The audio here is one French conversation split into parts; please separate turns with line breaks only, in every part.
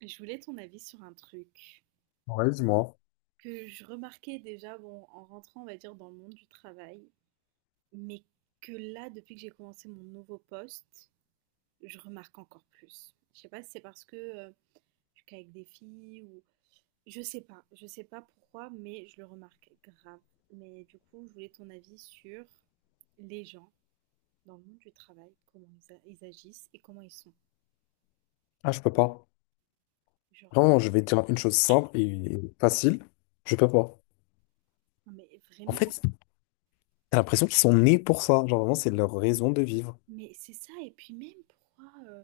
Je voulais ton avis sur un truc
Ouais, dis-moi.
que je remarquais déjà bon, en rentrant, on va dire, dans le monde du travail, mais que là, depuis que j'ai commencé mon nouveau poste, je remarque encore plus. Je sais pas si c'est parce que je suis qu'avec des filles ou. Je sais pas pourquoi, mais je le remarque grave. Mais du coup, je voulais ton avis sur les gens dans le monde du travail, comment ils agissent et comment ils sont.
Ah, je peux pas.
Genre,
Vraiment, je vais te dire une chose simple et facile. Je peux pas.
non mais
En
vraiment, en
fait, t'as l'impression
fait,
qu'ils sont nés pour ça. Genre, vraiment, c'est leur raison de vivre.
mais c'est ça, et puis même pourquoi... euh,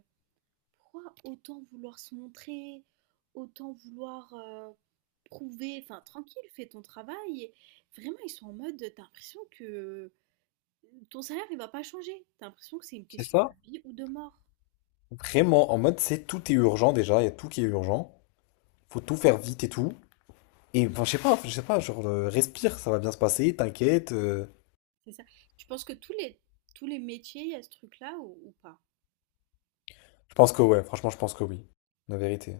pourquoi autant vouloir se montrer, autant vouloir prouver, enfin tranquille, fais ton travail. Et vraiment, ils sont en mode, t'as l'impression que ton salaire, il va pas changer. T'as l'impression que c'est une
C'est
question de
ça?
vie ou de mort.
Vraiment, en mode, c'est tout est urgent déjà. Il y a tout qui est urgent. Faut tout faire vite et tout. Et enfin, je sais pas, genre, respire, ça va bien se passer, t'inquiète.
C'est ça. Tu penses que tous les métiers, il y a ce truc-là ou pas?
Je pense que ouais, franchement, je pense que oui. La vérité.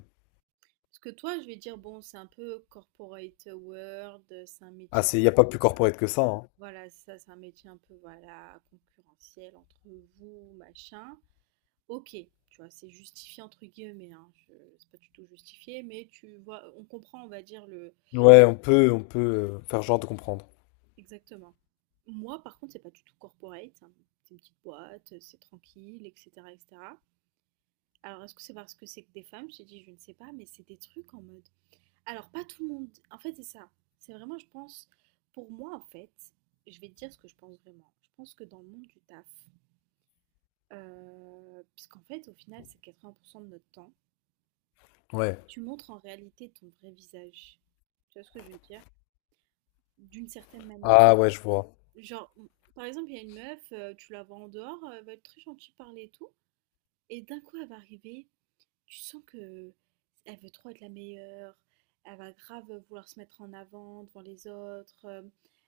Parce que toi, je vais dire, bon, c'est un peu corporate world, c'est un
Ah,
métier,
y a pas plus corporate que ça, hein.
voilà, c'est ça, c'est un métier un peu, voilà, concurrentiel entre vous, machin. OK, tu vois, c'est justifié entre guillemets, hein, je c'est pas du tout justifié, mais tu vois, on comprend, on va dire le.
Ouais,
Oui,
on peut faire genre de comprendre.
exactement. Moi, par contre, c'est pas du tout corporate, hein, c'est une petite boîte, c'est tranquille, et cetera, et cetera. Alors, est-ce que c'est parce que c'est que des femmes? Je t'ai dit, je ne sais pas, mais c'est des trucs en mode alors pas tout le monde en fait, c'est ça. C'est vraiment, je pense pour moi, en fait, je vais te dire ce que je pense vraiment. Je pense que dans le monde du taf, puisqu'en fait, au final, c'est 80 de notre temps.
Ouais.
Tu montres en réalité ton vrai visage. Tu vois ce que je veux dire? D'une certaine manière.
Ah ouais, je vois.
Genre, par exemple, il y a une meuf, tu la vois en dehors, elle va être très gentille, parler et tout. Et d'un coup, elle va arriver, tu sens que elle veut trop être la meilleure, elle va grave vouloir se mettre en avant devant les autres,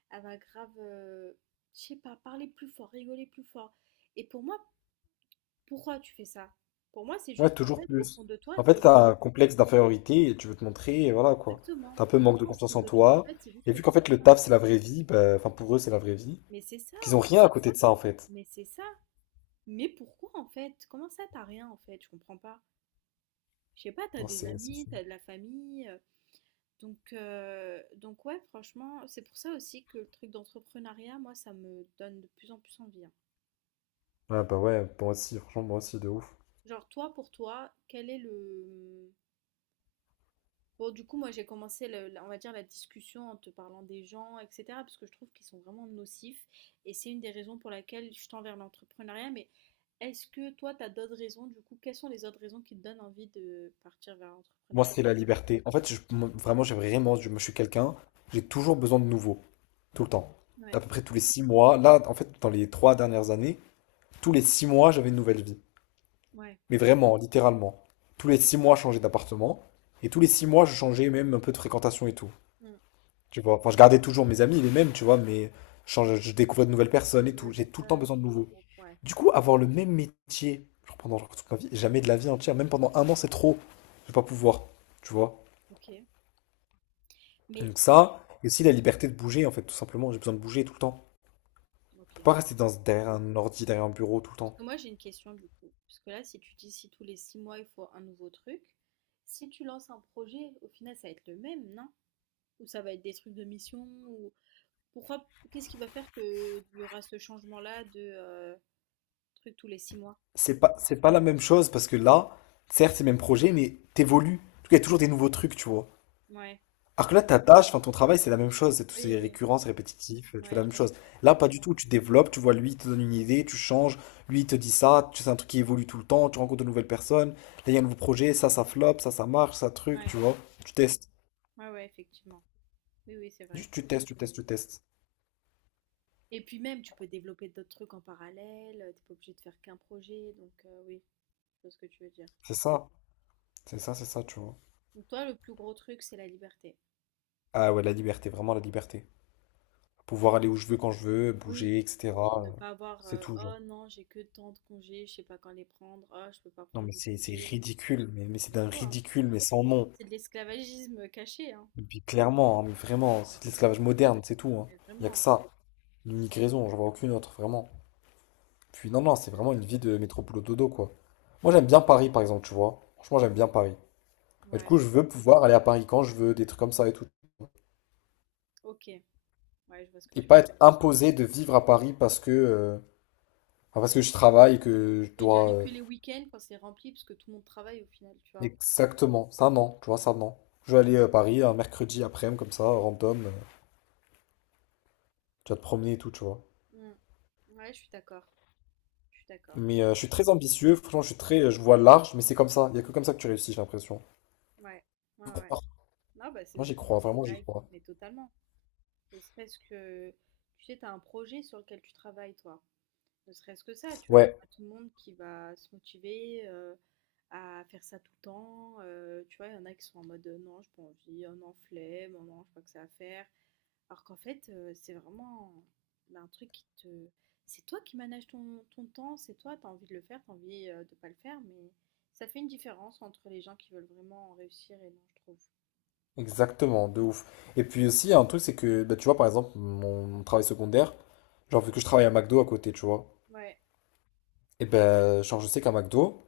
elle va grave, je sais pas, parler plus fort, rigoler plus fort. Et pour moi, pourquoi tu fais ça? Pour moi, c'est
Ouais,
juste, en
toujours
fait, au
plus.
fond de toi,
En fait,
t'es.
t'as un complexe d'infériorité et tu veux te montrer, et voilà quoi.
Exactement.
T'as un peu
Pour
manque
moi,
de
au
confiance
fond
en
de toi, en
toi.
fait, c'est juste
Et
que
vu
t'es
qu'en fait,
comme
le
ça.
taf, c'est la vraie vie, bah, enfin, pour eux, c'est la vraie vie,
Mais c'est ça,
qu'ils ont rien à côté de ça, en fait.
mais c'est ça. Mais pourquoi en fait? Comment ça t'as rien en fait? Je comprends pas. Je sais pas, t'as
Non,
des
c'est
amis,
fou.
t'as de la famille. Donc, ouais, franchement, c'est pour ça aussi que le truc d'entrepreneuriat, moi, ça me donne de plus en plus envie, hein.
Ouais, bah ouais, moi aussi, franchement, moi aussi, de ouf.
Genre toi, pour toi, quel est le. Bon, du coup, moi, j'ai commencé, on va dire, la discussion en te parlant des gens, etc., parce que je trouve qu'ils sont vraiment nocifs. Et c'est une des raisons pour laquelle je tends vers l'entrepreneuriat. Mais est-ce que toi, tu as d'autres raisons, du coup, quelles sont les autres raisons qui te donnent envie de partir vers
Moi,
l'entrepreneuriat?
c'est la liberté. En fait, moi, vraiment, moi, je suis quelqu'un, j'ai toujours besoin de nouveau, tout le temps. À
Ouais,
peu près tous les 6 mois. Là, en fait, dans les 3 dernières années, tous les 6 mois, j'avais une nouvelle vie.
ouais.
Mais vraiment, littéralement. Tous les 6 mois, je changeais d'appartement. Et tous les 6 mois, je changeais même un peu de fréquentation et tout.
Hmm.
Tu vois, enfin, je gardais toujours mes amis, les mêmes, tu vois, mais je découvrais de nouvelles
De
personnes et
nouvelles
tout. J'ai tout le temps
personnes, de
besoin de
nouveaux
nouveaux.
groupes, ouais.
Du coup, avoir le même métier, genre pendant genre toute ma vie, jamais de la vie entière, même pendant un an, c'est trop. Je vais pas pouvoir, tu vois.
Ok, mais
Donc ça, et aussi la liberté de bouger, en fait, tout simplement. J'ai besoin de bouger tout le temps. Je peux
ok.
pas rester derrière un ordi, derrière un bureau tout le
Parce
temps.
que moi j'ai une question du coup. Parce que là, si tu dis si tous les 6 mois il faut un nouveau truc, si tu lances un projet, au final ça va être le même, non? Ou ça va être des trucs de mission ou pourquoi, qu'est-ce qui va faire qu'il y aura ce changement-là de truc tous les 6 mois?
C'est pas la même chose parce que là, certes, c'est le même projet, mais t'évolues. En tout cas, il y a toujours des nouveaux trucs, tu vois.
Ouais,
Alors que là, ta tâche, enfin ton travail, c'est la même chose, c'est tout,
oui,
c'est
oui,
récurrent, c'est répétitif, tu fais
ouais,
la
je
même
vois ce
chose.
que tu veux
Là,
dire.
pas du tout, tu développes, tu vois, lui, il te donne une idée, tu changes, lui, il te dit ça, c'est un truc qui évolue tout le temps, tu rencontres de nouvelles personnes, là, il y a un nouveau projet, ça flop, ça marche, ça truc,
Ouais,
tu vois. Tu testes,
ouais, ouais, effectivement. Oui, oui, c'est vrai.
juste tu testes, tu testes, tu testes.
Et puis même, tu peux développer d'autres trucs en parallèle, t'es pas obligé de faire qu'un projet, donc oui, je vois ce que tu veux dire.
C'est ça, c'est ça, c'est ça, tu vois.
Donc toi, le plus gros truc, c'est la liberté.
Ah ouais, la liberté, vraiment la liberté. Pouvoir aller où je veux, quand je veux,
Oui,
bouger, etc.
oui, ne
euh,
pas avoir,
C'est tout, genre.
oh non, j'ai que tant de congés, je sais pas quand les prendre, oh, je peux pas
Non,
prendre
mais
de
c'est
congés.
ridicule, mais c'est
C'est
d'un
chaud, hein.
ridicule, mais sans nom.
C'est de l'esclavagisme caché, hein.
Et puis clairement, hein, mais vraiment, c'est de l'esclavage moderne, c'est tout. Hein.
Mais
Il n'y a que
vraiment, hein.
ça. L'unique raison, j'en vois aucune autre, vraiment. Puis non,
Donc,
non, c'est vraiment une vie de métropole dodo, quoi. Moi, j'aime bien Paris, par exemple, tu vois. Franchement, j'aime bien Paris. Mais du coup,
ouais.
je veux pouvoir aller à Paris quand je veux, des trucs comme ça et tout.
OK, ouais, je vois ce que
Et
tu
pas
veux dire.
être imposé de vivre à Paris parce que, enfin, parce que je travaille et que je
Et déjà
dois...
aller
euh,
que les week-ends quand c'est rempli, parce que tout le monde travaille au final, tu vois?
Exactement, ça non, tu vois, ça non. Je vais aller à Paris un mercredi après-midi, comme ça, random, tu vas te promener et tout, tu vois.
Mmh. Ouais, je suis d'accord, je suis d'accord.
Mais je suis très ambitieux, franchement, je suis très, je vois large, mais c'est comme ça. Il n'y a que comme ça que tu réussis, j'ai l'impression.
Ouais, ouais, ouais.
Croire.
Non, bah, c'est
Moi, j'y crois,
c'est une
vraiment, j'y
blague,
crois.
mais totalement. Ne serait-ce que, tu sais, tu as un projet sur lequel tu travailles, toi. Ne serait-ce que ça, tu vois, il y a
Ouais,
pas tout le monde qui va se motiver, à faire ça tout le temps, tu vois? Il y en a qui sont en mode: «Non, j'ai pas envie», «Oh non, flemme», «Oh non, je j'ai pas que ça à faire». Alors qu'en fait, c'est vraiment, bah, un truc qui te c'est toi qui manages ton temps, c'est toi, tu as envie de le faire, tu as envie, de pas le faire, mais ça fait une différence entre les gens qui veulent vraiment réussir et non, je trouve.
exactement, de ouf. Et puis aussi, il y a un truc, c'est que, bah, tu vois, par exemple, mon travail secondaire, genre, vu que je travaille à McDo à côté, tu vois,
Ouais,
et ben, genre, je sais qu'à McDo,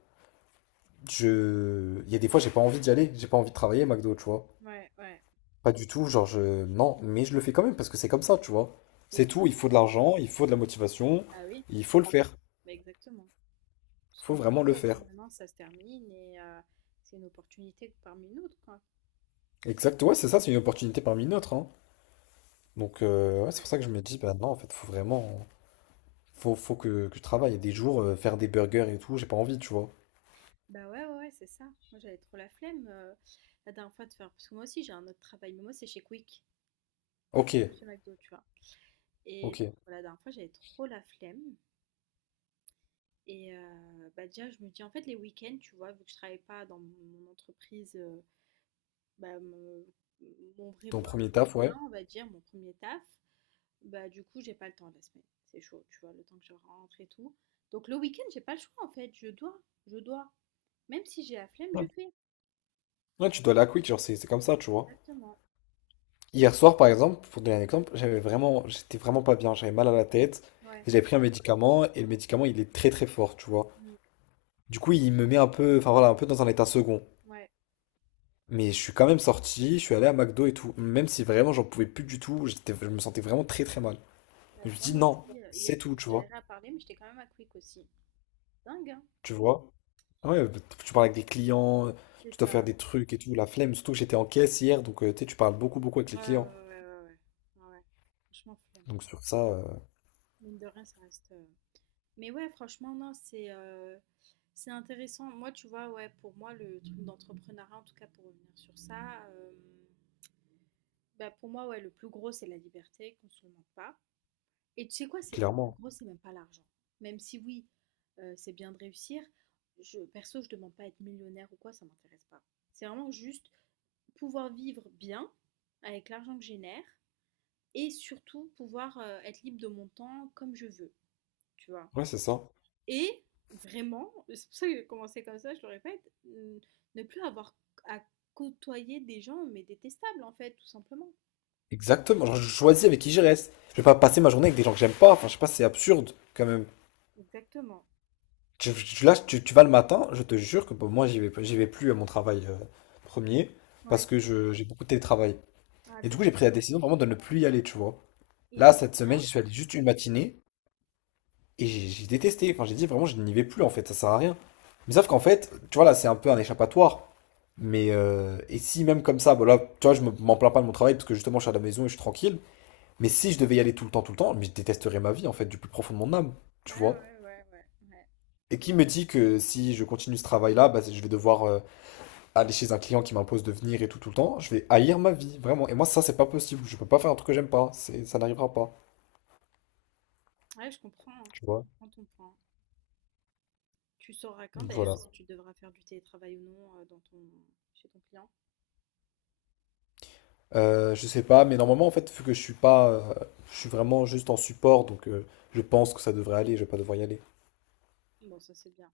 il y a des fois, j'ai pas envie d'y aller, j'ai pas envie de travailler à McDo, tu vois.
ouais, ouais,
Pas du tout, genre, Non, mais je le fais quand même, parce que c'est comme ça, tu vois.
c'est
C'est tout,
ça.
il faut de l'argent, il faut de la motivation,
Bah oui,
il faut
bah
le
oui,
faire.
bah exactement. Parce
Il
que
faut vraiment
McDo,
le
à tout
faire.
moment, ça se termine et c'est une opportunité parmi une autre, quoi.
Exact, ouais, c'est ça, c'est une opportunité parmi d'autres. Hein.
Donc
Donc,
euh,
ouais, c'est pour
ouais.
ça que je me dis, bah non, en fait, faut que je travaille. Il y a des jours, faire des burgers et tout, j'ai pas envie, tu vois.
Bah ouais, ouais, ouais, c'est ça. Moi, j'avais trop la flemme, la dernière fois de faire parce que moi aussi j'ai un autre travail, mais moi c'est chez Quick,
Ok,
pas chez McDo, tu vois?
ok.
Et pour la dernière fois, j'avais trop la flemme. Et bah, déjà, je me dis en fait, les week-ends, tu vois, vu que je travaille pas dans mon entreprise, bah, mon vrai
Ton
poste
premier
à temps
taf, ouais.
plein, on va dire, mon premier taf, bah, du coup, j'ai pas le temps la semaine. C'est chaud, tu vois, le temps que je rentre et tout. Donc le week-end, j'ai pas le choix, en fait, je dois, je dois. Même si j'ai la flemme, je
Ouais,
fais.
ouais, tu dois aller à la Quick, genre, c'est comme ça, tu vois.
Exactement.
Hier soir, par exemple, pour donner un exemple, j'étais vraiment pas bien, j'avais mal à la tête.
Ouais.
Et j'avais pris un médicament et le médicament, il est très très fort, tu vois.
Mmh.
Du coup, il me met un peu, enfin voilà, un peu dans un état second.
Ouais.
Mais je suis quand même sorti, je suis allé à McDo et tout, même si vraiment j'en pouvais plus du tout, je me sentais vraiment très très mal.
Bah,
Mais je me
tu vois,
dis
moi
non,
aussi, hier,
c'est tout,
je
tu vois.
galérais à parler, mais j'étais quand même à Quick aussi. Dingue, hein?
Tu vois? Ah ouais, bah, tu parles avec des clients,
C'est
tu dois faire
ça.
des trucs et tout, la flemme, surtout que j'étais en caisse hier, donc tu sais, tu parles beaucoup beaucoup avec les
Ouais, ouais,
clients.
ouais, ouais, ouais, ouais. Ouais, ouais. Franchement, flemme.
Donc sur ça,
Mine de rien, ça reste. Mais ouais, franchement, non, c'est intéressant. Moi, tu vois, ouais, pour moi, le truc d'entrepreneuriat, en tout cas, pour revenir sur ça, bah, pour moi, ouais, le plus gros, c'est la liberté, qu'on se le mente pas. Et tu sais quoi, c'est le plus
clairement.
gros, c'est même pas l'argent. Même si oui, c'est bien de réussir, je, perso, je demande pas à être millionnaire ou quoi, ça m'intéresse pas. C'est vraiment juste pouvoir vivre bien avec l'argent que je génère et surtout pouvoir être libre de mon temps comme je veux, tu vois.
Ouais, c'est ça.
Et vraiment, c'est pour ça que j'ai commencé comme ça, je le répète, ne plus avoir à côtoyer des gens, mais détestables en fait, tout simplement.
Exactement. Genre, je choisis avec qui je reste. Je vais pas passer ma journée avec des gens que j'aime pas. Enfin, je sais pas, c'est absurde quand même.
Exactement.
Là, tu vas le matin, je te jure que bon, moi, j'y vais plus à mon travail premier
Ouais.
parce que j'ai beaucoup de télétravail.
Ah,
Et
ça,
du coup, j'ai
c'est.
pris la décision vraiment de ne plus y aller, tu vois.
Il te
Là,
dit
cette semaine,
rien?
j'y suis allé juste une matinée. Et j'ai détesté. Enfin, j'ai dit vraiment, je n'y vais plus en fait, ça sert à rien. Mais sauf qu'en fait, tu vois, là, c'est un peu un échappatoire. Mais et si même comme ça, voilà, tu vois, m'en plains pas de mon travail parce que justement, je suis à la maison et je suis tranquille. Mais si je devais y aller tout le temps, mais je détesterais ma vie en fait, du plus profond de mon âme,
Ouais,
tu vois.
ouais, ouais, ouais, ouais.
Et qui me dit que si je continue ce travail-là, bah, je vais devoir aller chez un client qui m'impose de venir et tout, tout le temps. Je vais haïr ma vie, vraiment. Et moi, ça, c'est pas possible. Je peux pas faire un truc que j'aime pas. Ça n'arrivera pas,
Ouais, je comprends, hein.
tu
Je
vois.
comprends ton point. Tu sauras quand
Donc
d'ailleurs
voilà.
si tu devras faire du télétravail ou non chez ton client.
Je sais pas, mais normalement, en fait, vu que je suis pas, je suis vraiment juste en support, donc je pense que ça devrait aller, je vais pas devoir y aller.
Bon, ça c'est bien.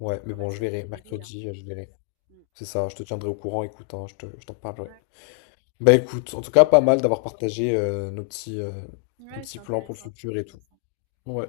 Ouais, mais
Télétravail,
bon, je
ça
verrai,
change la vie, hein.
mercredi, je verrai.
Mm.
C'est ça, je te tiendrai au courant, écoute, hein, je t'en parlerai.
Ouais.
Bah écoute, en tout cas,
Ouais,
pas mal d'avoir partagé nos
ouais, c'est
petits plans pour le
intéressant, c'est
futur et tout.
intéressant.
Ouais.